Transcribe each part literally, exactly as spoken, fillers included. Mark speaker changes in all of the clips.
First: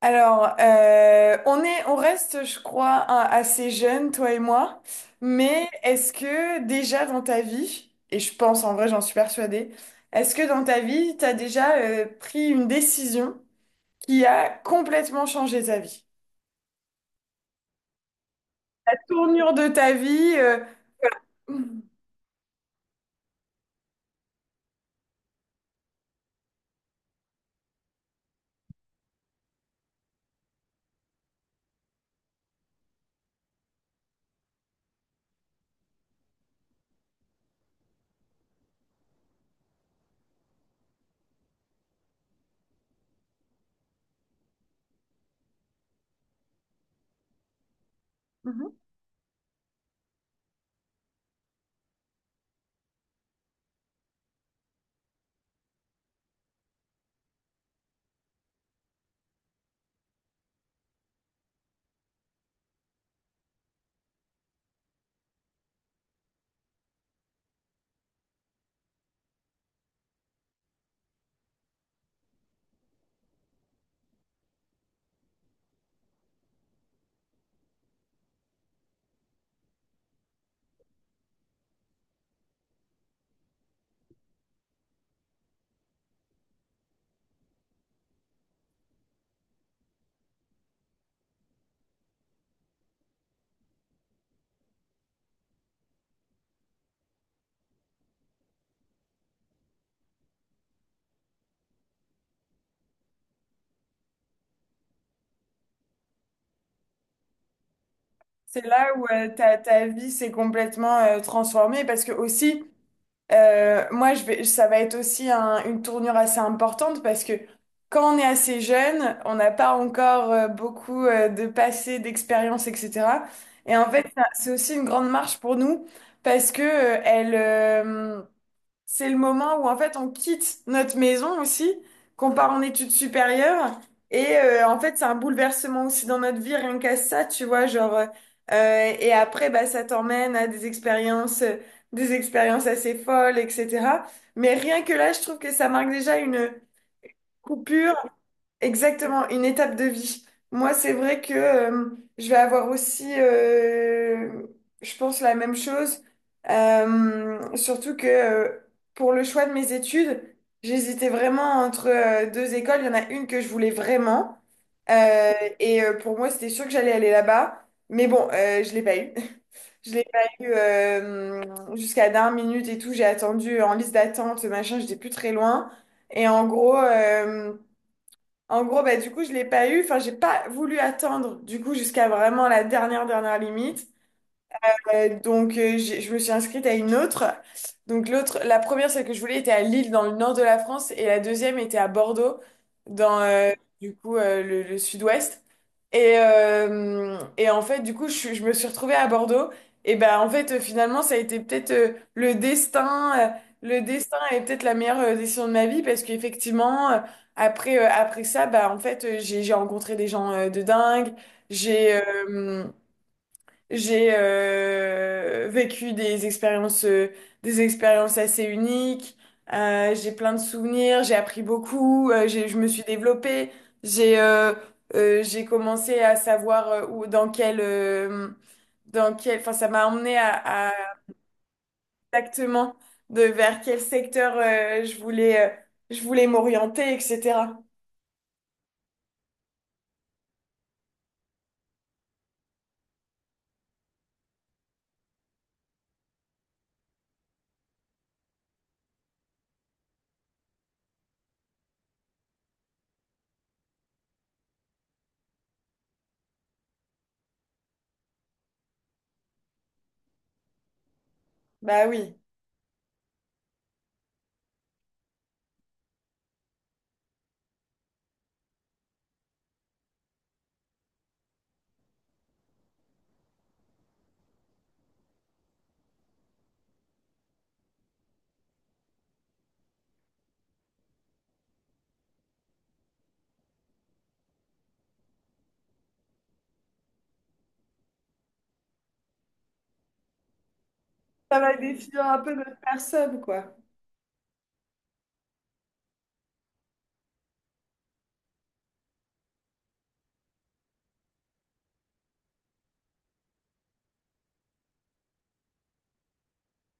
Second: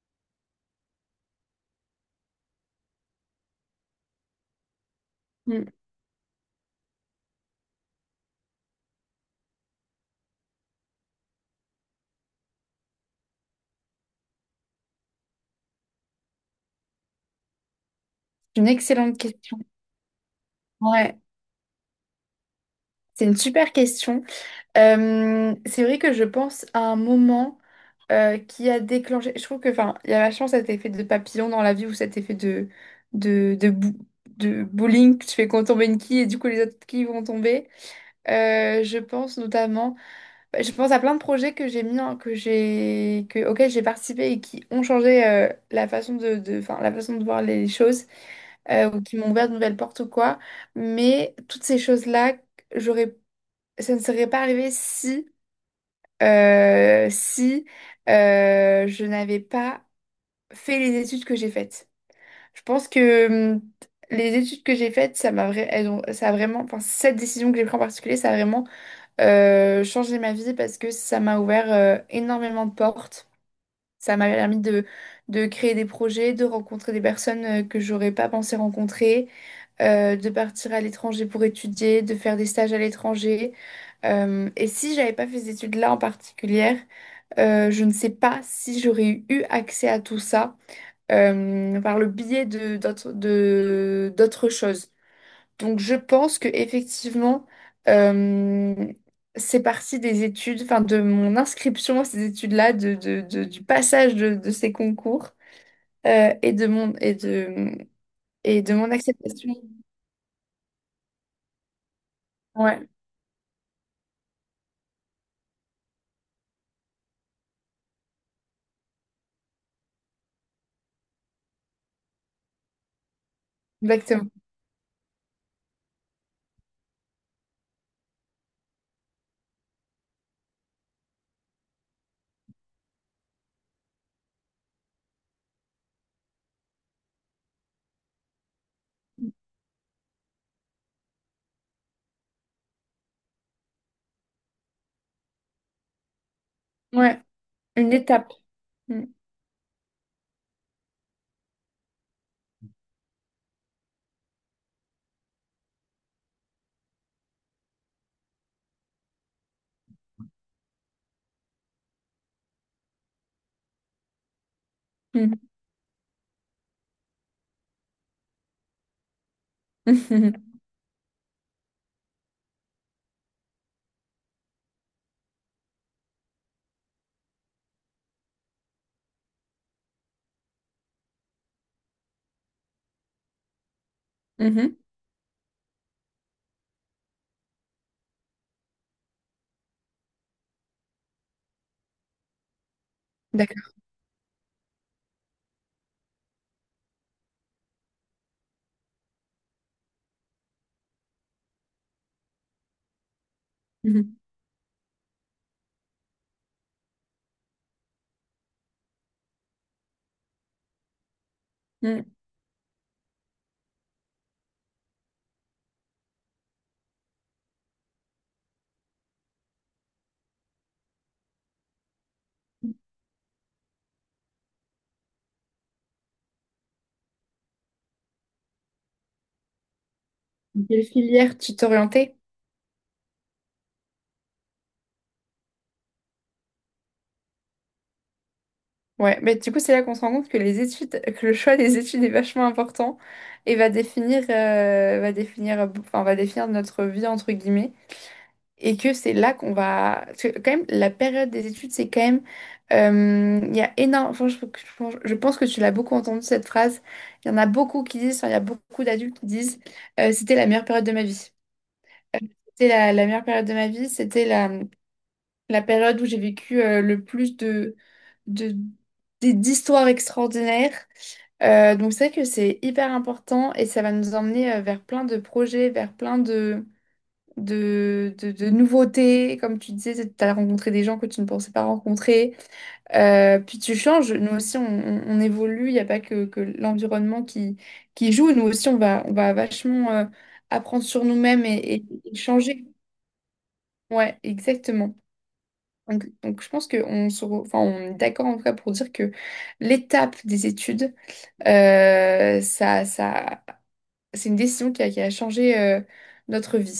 Speaker 1: Alors, euh, on est, on reste, je crois, un- assez jeunes, toi et moi. Mais
Speaker 2: Mm.
Speaker 1: est-ce que déjà dans ta vie, et je pense en vrai, j'en suis persuadée, est-ce que dans ta vie, t'as déjà euh, pris une décision qui a complètement changé ta vie?
Speaker 2: C'est une
Speaker 1: La
Speaker 2: excellente
Speaker 1: tournure
Speaker 2: question.
Speaker 1: de ta vie, euh,
Speaker 2: Ouais, c'est une super question. Euh, c'est vrai que je pense à un moment euh, qui a déclenché. Je trouve que, enfin, il y a vachement cet effet de papillon dans la vie ou cet effet de de de, bou- de bowling. Tu fais qu'on tombe une quille et du coup les autres quilles vont tomber. Euh, je pense notamment, bah, je pense à plein de projets que j'ai mis, en- que j'ai, que, auxquels j'ai participé et qui ont changé euh, la façon de, de, enfin, la façon de voir les choses,
Speaker 1: Mhm.
Speaker 2: euh, ou qui m'ont ouvert de nouvelles portes ou quoi. Mais toutes ces choses-là, j'aurais, ça ne serait pas arrivé si, euh, si euh, je n'avais pas fait les études que j'ai faites. Je pense que hum, les études que j'ai faites, ça m'a, vra- elles ont- ça a vraiment, enfin, cette décision que j'ai prise en particulier, ça a vraiment euh, changer ma vie parce que ça m'a ouvert euh, énormément de portes. Ça m'a permis de, de créer des projets, de rencontrer des personnes euh, que j'aurais pas pensé rencontrer, euh, de partir à l'étranger pour étudier, de faire des stages à l'étranger. Euh, et si j'avais pas fait ces études-là en particulier, euh, je ne sais pas si j'aurais eu accès à tout ça euh, par le biais de d'autres de- d'autres choses. Donc je pense que effectivement euh, c'est parti des études, enfin de mon inscription à ces études-là, de, de- de- du passage de, de ces concours euh, et de mon et de et
Speaker 1: C'est
Speaker 2: de mon
Speaker 1: là où euh,
Speaker 2: acceptation.
Speaker 1: ta, ta vie s'est complètement euh, transformée parce que aussi.
Speaker 2: Ouais,
Speaker 1: Euh, moi, je vais, ça va être aussi un- une tournure assez importante parce que quand on est assez jeune, on n'a pas encore euh, beaucoup euh, de passé, d'expérience, et cetera. Et en fait, ça-
Speaker 2: exactement.
Speaker 1: c'est aussi une grande marche pour nous parce que euh, elle, euh, c'est le moment où en fait on quitte notre maison aussi, qu'on part en études supérieures. Et euh, en fait, c'est un bouleversement aussi dans notre vie, rien qu'à ça, tu vois, genre. euh, euh, Et après, bah, ça t'emmène à des expériences, euh, des expériences assez folles, et cetera. Mais rien que là, je trouve que ça marque déjà une
Speaker 2: Ouais, une
Speaker 1: coupure.
Speaker 2: étape. Mm.
Speaker 1: Exactement, une étape de vie. Moi, c'est vrai que euh, je vais avoir aussi, euh, je pense, la même chose. Euh, surtout que euh, pour le choix de mes études, j'hésitais vraiment entre euh, deux écoles. Il y en a une que je voulais vraiment. Euh,
Speaker 2: Mm.
Speaker 1: et euh, pour moi, c'était sûr que j'allais aller là-bas. Mais bon, euh, je l'ai pas eu. Je l'ai pas
Speaker 2: Mhm.
Speaker 1: eu euh, jusqu'à dernière minute et tout. J'ai attendu en liste d'attente, machin, j'étais plus très loin. Et en gros... euh, en gros, Bah, du coup, je l'ai pas eu. Enfin, j'ai pas voulu attendre, du coup, jusqu'à vraiment la dernière, dernière limite.
Speaker 2: Mhm.
Speaker 1: Euh, donc, euh, j'ai- je me suis inscrite à une autre. Donc, l'autre, la première, celle que je voulais, était à Lille, dans le nord de la France, et la deuxième était à Bordeaux, dans euh,
Speaker 2: D'accord.
Speaker 1: du coup euh, le, le sud-ouest. Et, euh, et en fait, du coup, je, suis- je me suis retrouvée à Bordeaux. Et ben, en fait, euh, finalement, ça a été peut-être euh, le destin. euh, Le destin
Speaker 2: Mhm.
Speaker 1: est peut-être la meilleure euh, décision de ma vie parce qu'effectivement, euh, après, euh, après ça, bah, en fait, euh, j'ai j'ai rencontré des gens euh, de dingue. J'ai.
Speaker 2: Mm.
Speaker 1: euh, j'ai euh, vécu des expériences, euh, des expériences assez uniques. Euh, j'ai plein de souvenirs. J'ai appris beaucoup. Euh, j'ai, je me suis développée. J'ai euh, euh, j'ai commencé à savoir euh, où, dans quel, euh, dans quel, enfin, ça m'a emmené à,
Speaker 2: Quelle
Speaker 1: à
Speaker 2: filière tu t'orientais?
Speaker 1: exactement de vers quel secteur euh, je voulais, euh, je voulais m'orienter, et cetera.
Speaker 2: Ouais, mais du coup, c'est là qu'on se rend compte que les études, que le choix des études est vachement important et va définir, euh, va définir, enfin, va définir notre vie, entre guillemets. Et que c'est là qu'on va. Parce que, quand même, la période des études, c'est quand même. euh, Il y a énorme. Enfin, je, je pense je pense que tu l'as beaucoup entendu cette phrase. Il y en a beaucoup qui disent, enfin, il y a beaucoup d'adultes qui disent euh, c'était la meilleure période de ma vie.
Speaker 1: Bah oui.
Speaker 2: C'était la, la meilleure période de ma vie. C'était la, la période où j'ai vécu euh, le plus de, de, des- d'histoires extraordinaires. Euh, donc c'est vrai que c'est hyper important et ça va nous emmener euh, vers plein de projets, vers plein de, de, de, de nouveautés. Comme tu disais, tu as rencontré des gens que tu ne pensais pas rencontrer. Euh, puis tu changes. Nous aussi, on, on- on évolue. Il n'y a pas que, que l'environnement qui, qui joue. Nous aussi, on va, on va vachement euh, apprendre sur
Speaker 1: Ça
Speaker 2: nous-mêmes
Speaker 1: va
Speaker 2: et, et-
Speaker 1: définir
Speaker 2: et
Speaker 1: un peu notre
Speaker 2: changer.
Speaker 1: personne, quoi.
Speaker 2: Ouais, exactement. Donc, donc je pense qu'on se re- enfin, on est d'accord en tout cas pour dire que l'étape des études, euh, ça, ça c'est une décision qui a, qui a changé euh, notre vie.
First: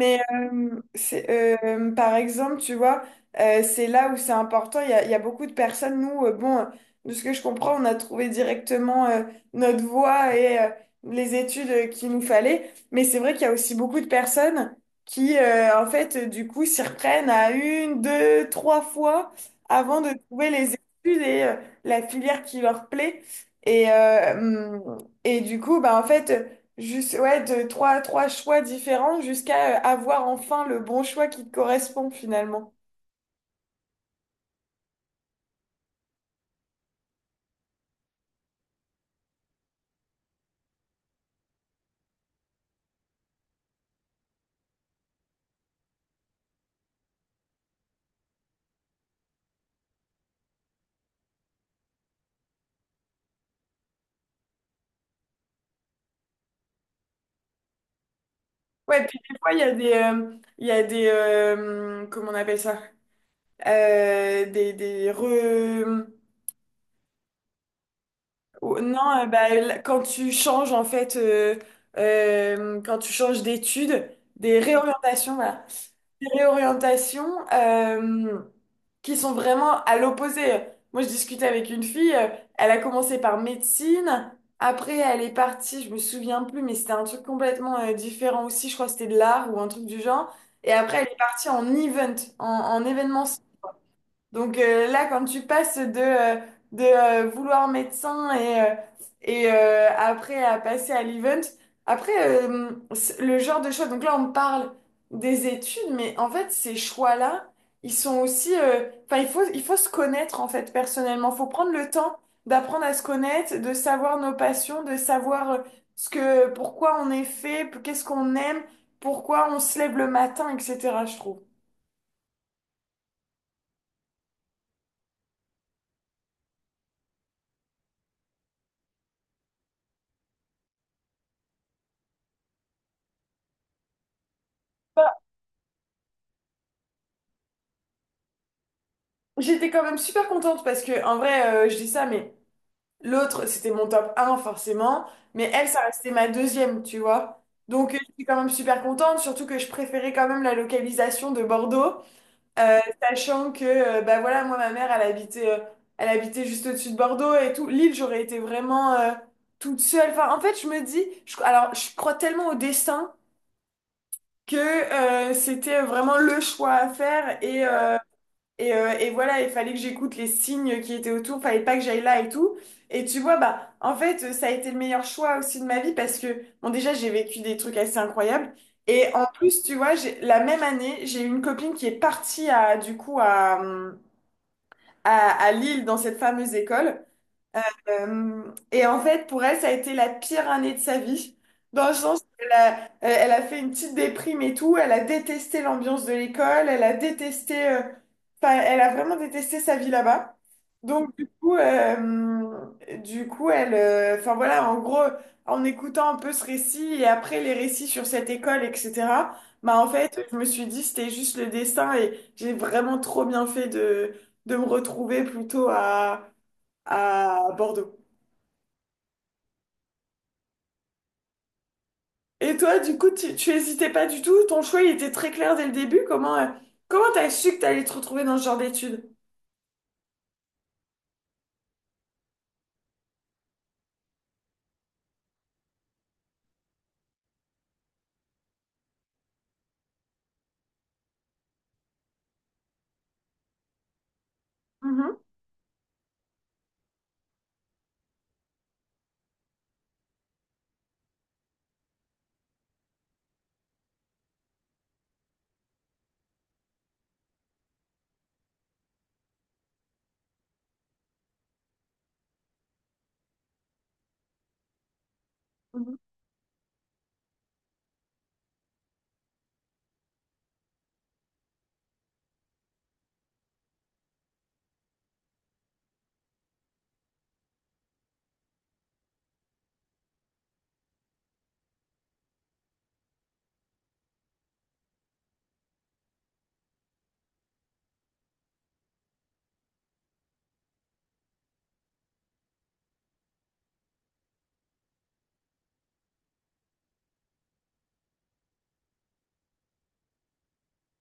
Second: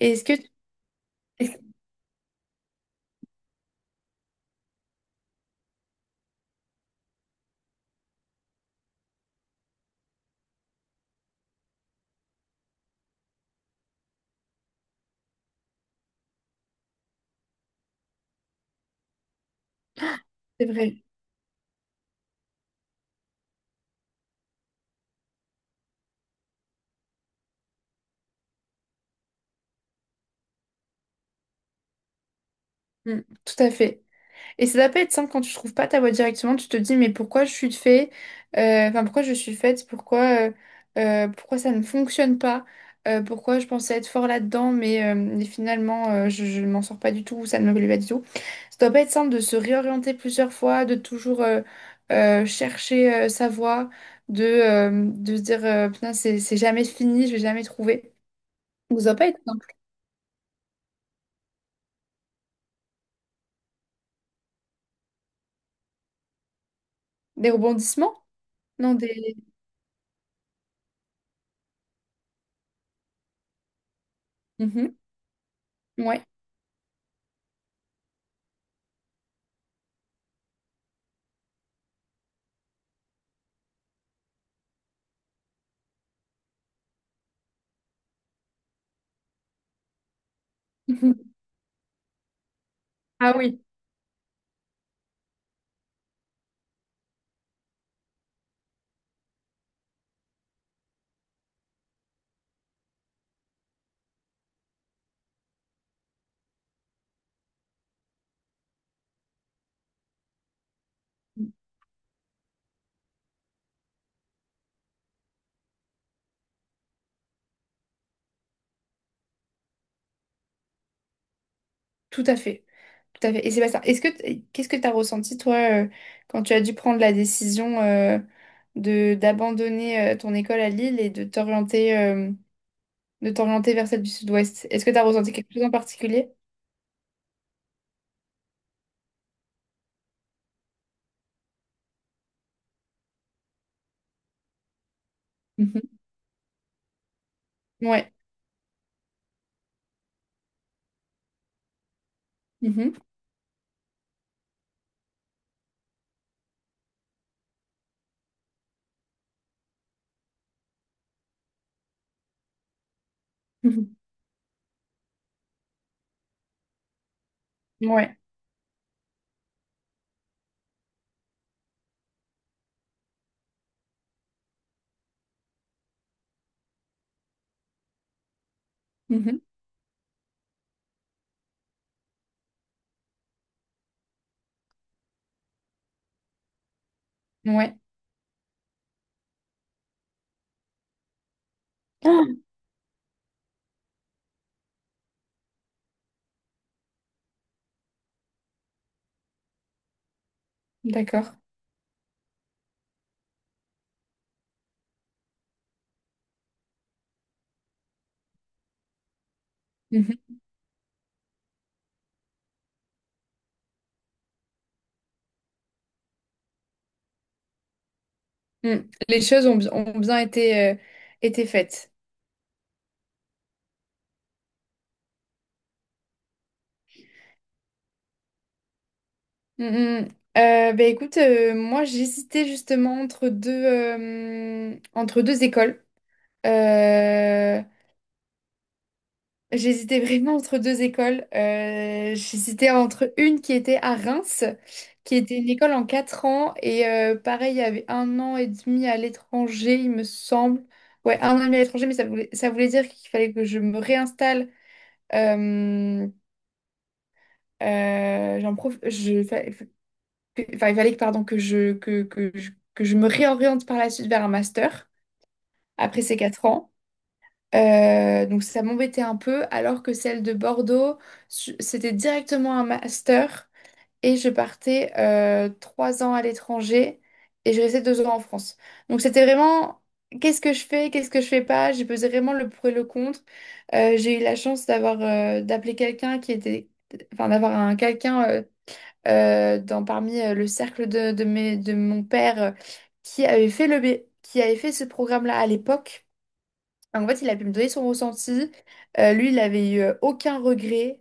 Speaker 2: Et est-ce que
Speaker 1: euh, c'est,
Speaker 2: est-ce que
Speaker 1: euh, par exemple, tu vois, euh, c'est là où c'est important. Il y a, il y a beaucoup de personnes, nous, euh, bon, euh, de ce que je comprends, on a trouvé directement euh, notre voie et euh, les études euh, qu'il nous fallait. Mais c'est vrai qu'il y a aussi beaucoup de personnes qui, euh, en fait, euh, du coup, s'y reprennent à une, deux, trois fois avant de trouver
Speaker 2: c'est
Speaker 1: les
Speaker 2: vrai?
Speaker 1: études et euh, la filière qui leur plaît. Et, euh, hum, et du coup, bah, en fait. Juste, ouais, de trois, trois choix différents jusqu'à euh, avoir enfin le bon choix qui te correspond finalement.
Speaker 2: Mm, tout à fait. Et ça doit pas être simple quand tu trouves pas ta voie directement, tu te dis mais pourquoi je suis fait, euh, enfin pourquoi je suis faite, pourquoi euh, euh, pourquoi ça ne fonctionne pas, euh, pourquoi je pensais être fort là-dedans, mais, euh, mais finalement euh, je, je ne m'en sors pas du tout, ou ça ne me plaît pas du tout. Ça doit pas être simple de se réorienter plusieurs fois, de toujours euh, euh, chercher euh, sa voie, de, euh, de se dire euh, putain c'est c'est jamais fini, je vais jamais trouver. Donc,
Speaker 1: Ouais,
Speaker 2: ça va
Speaker 1: puis
Speaker 2: pas
Speaker 1: des
Speaker 2: être
Speaker 1: fois, il y
Speaker 2: simple.
Speaker 1: a des, euh, il y a des euh, comment on appelle ça? Euh, des, des re...
Speaker 2: Des rebondissements?
Speaker 1: ou-
Speaker 2: Non,
Speaker 1: Non, euh,
Speaker 2: des...
Speaker 1: bah, l- quand tu changes en fait, euh, euh, quand tu changes d'études, des
Speaker 2: Mhm,
Speaker 1: réorientations, voilà.
Speaker 2: ouais.
Speaker 1: Des réorientations euh, qui sont vraiment à l'opposé. Moi, je discutais avec une fille, euh, elle a commencé par médecine, après elle est partie, je me souviens plus, mais c'était un truc complètement euh, différent aussi, je crois que c'était de l'art ou un truc du genre, et après elle est
Speaker 2: Mhm.
Speaker 1: partie en event, en, en
Speaker 2: Ah
Speaker 1: événementiel.
Speaker 2: oui,
Speaker 1: Donc euh, là, quand tu passes de, euh, de euh, vouloir médecin et, euh, et euh, après à passer à l'event, après euh, c'est le genre de choix, donc là on parle des études, mais en fait ces choix-là, ils sont aussi, euh, enfin il faut, il faut se connaître en fait personnellement, il faut prendre le temps d'apprendre à se connaître, de savoir nos passions, de savoir euh, ce que, pourquoi on est fait, qu'est-ce qu'on aime, pourquoi on se lève le matin, et cetera Je trouve.
Speaker 2: tout à fait. Tout à fait. Et c'est pas ça. Est-ce que t- qu'est-ce que tu as ressenti, toi, euh, quand tu as dû prendre la décision euh, de d'abandonner euh, ton école à Lille et de t'orienter euh, de t'orienter vers celle du Sud-Ouest? Est-ce que tu as ressenti quelque chose en particulier?
Speaker 1: J'étais quand même super contente parce que, en vrai, euh, je dis ça, mais l'autre, c'était mon top un forcément, mais elle, ça
Speaker 2: Mhm.
Speaker 1: restait ma deuxième, tu vois. Donc, euh,
Speaker 2: Ouais.
Speaker 1: j'étais quand même super contente, surtout que je préférais quand même la localisation de Bordeaux, euh,
Speaker 2: Mhm.
Speaker 1: sachant que, euh, bah voilà, moi, ma mère, elle habitait, euh, elle habitait juste au-dessus de Bordeaux et tout. L'île, j'aurais été vraiment euh, toute seule. Enfin, en fait, je me dis, je- alors, je crois tellement au destin
Speaker 2: Mhm.
Speaker 1: que euh, c'était vraiment le choix à faire et. euh,
Speaker 2: Ouais.
Speaker 1: Et, euh, et voilà, il fallait que j'écoute les signes qui étaient autour, fallait pas que j'aille là et tout. Et tu vois, bah, en fait, euh, ça a été le meilleur choix aussi de ma vie parce que, bon, déjà, j'ai vécu des trucs assez incroyables. Et en
Speaker 2: Mhm.
Speaker 1: plus, tu vois, j'ai, la même année, j'ai eu une copine qui est partie à, du coup, à, hum, à, à Lille dans cette fameuse école.
Speaker 2: Ouais.
Speaker 1: Euh, et en fait, pour elle, ça a été la pire année de sa vie, dans le sens
Speaker 2: Ah,
Speaker 1: qu'elle a, elle elle a fait une petite déprime et tout, elle a détesté l'ambiance de l'école, elle a détesté, euh, enfin, elle a vraiment détesté sa vie là-bas. Donc, du
Speaker 2: d'accord.
Speaker 1: coup, euh, du coup, elle, euh, enfin voilà, en gros, en écoutant un peu ce récit et après les récits sur cette école, et cetera, bah en
Speaker 2: Mhm.
Speaker 1: fait, je me suis dit, c'était juste le destin et j'ai vraiment trop bien fait de, de me retrouver plutôt à, à Bordeaux.
Speaker 2: Mm. Les choses ont, bi- ont bien été, euh, été faites.
Speaker 1: Et toi, du coup, tu, tu hésitais pas du tout? Ton choix, il était très clair dès le début. Comment, euh, comment t'as su que t'allais te retrouver dans ce genre d'études?
Speaker 2: Mm, mm. Euh, bah, écoute, euh, moi j'hésitais justement entre deux, euh, entre deux écoles. Euh, J'hésitais vraiment entre deux écoles. Euh, j'hésitais entre une qui était à Reims, qui
Speaker 1: Mhm,
Speaker 2: était une école en quatre ans, et euh, pareil, il y avait un an et demi à l'étranger, il me semble. Ouais, un an et demi à l'étranger, mais ça voulait, ça voulait dire qu'il fallait que je me réinstalle. Euh, euh, j'en prof... je... que- enfin, il fallait que, pardon, que je, que, que je, que je me réoriente par la suite vers un master
Speaker 1: mhm.
Speaker 2: après ces quatre ans. Euh, donc ça m'embêtait un peu, alors que celle de Bordeaux, su- c'était directement un master et je partais euh, trois ans à l'étranger et je restais deux ans en France. Donc c'était vraiment qu'est-ce que je fais, qu'est-ce que je fais pas, j'ai pesé vraiment le pour et le contre. Euh, j'ai eu la chance d'avoir euh, d'appeler quelqu'un qui était, enfin d'avoir un quelqu'un euh, euh, dans, parmi euh, le cercle de, de, mes- de mon père, euh, qui avait fait le, B- qui avait fait ce programme-là à l'époque. En fait, il a pu me donner son ressenti. Euh, lui, il avait eu euh, aucun regret.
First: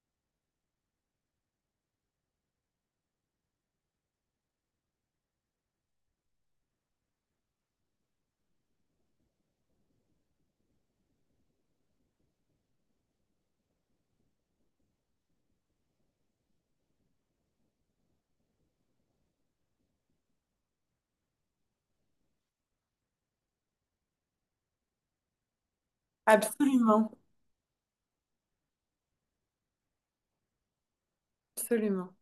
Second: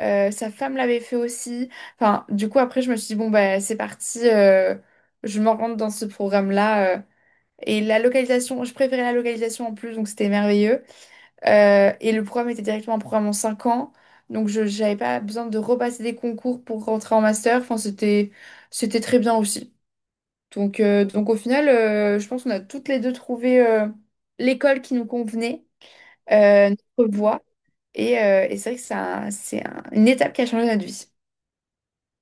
Speaker 2: Euh, sa femme l'avait fait aussi. Enfin, du coup, après, je me suis dit, bon, bah, c'est parti, euh, je m'en rentre dans ce programme-là. euh. Et la localisation, je préférais la localisation en plus, donc c'était merveilleux. Euh, et le programme était directement un programme en cinq ans. Donc, je n'avais pas besoin de repasser des concours pour rentrer en master. Enfin, c'était, c'était, très bien aussi. Donc, euh, donc au final, euh, je pense qu'on a toutes les deux trouvé euh, l'école qui nous convenait, euh, notre
Speaker 1: Absolument,
Speaker 2: voie. Et, euh, et c'est vrai que c'est un- c'est un- une étape qui a changé notre vie.
Speaker 1: absolument.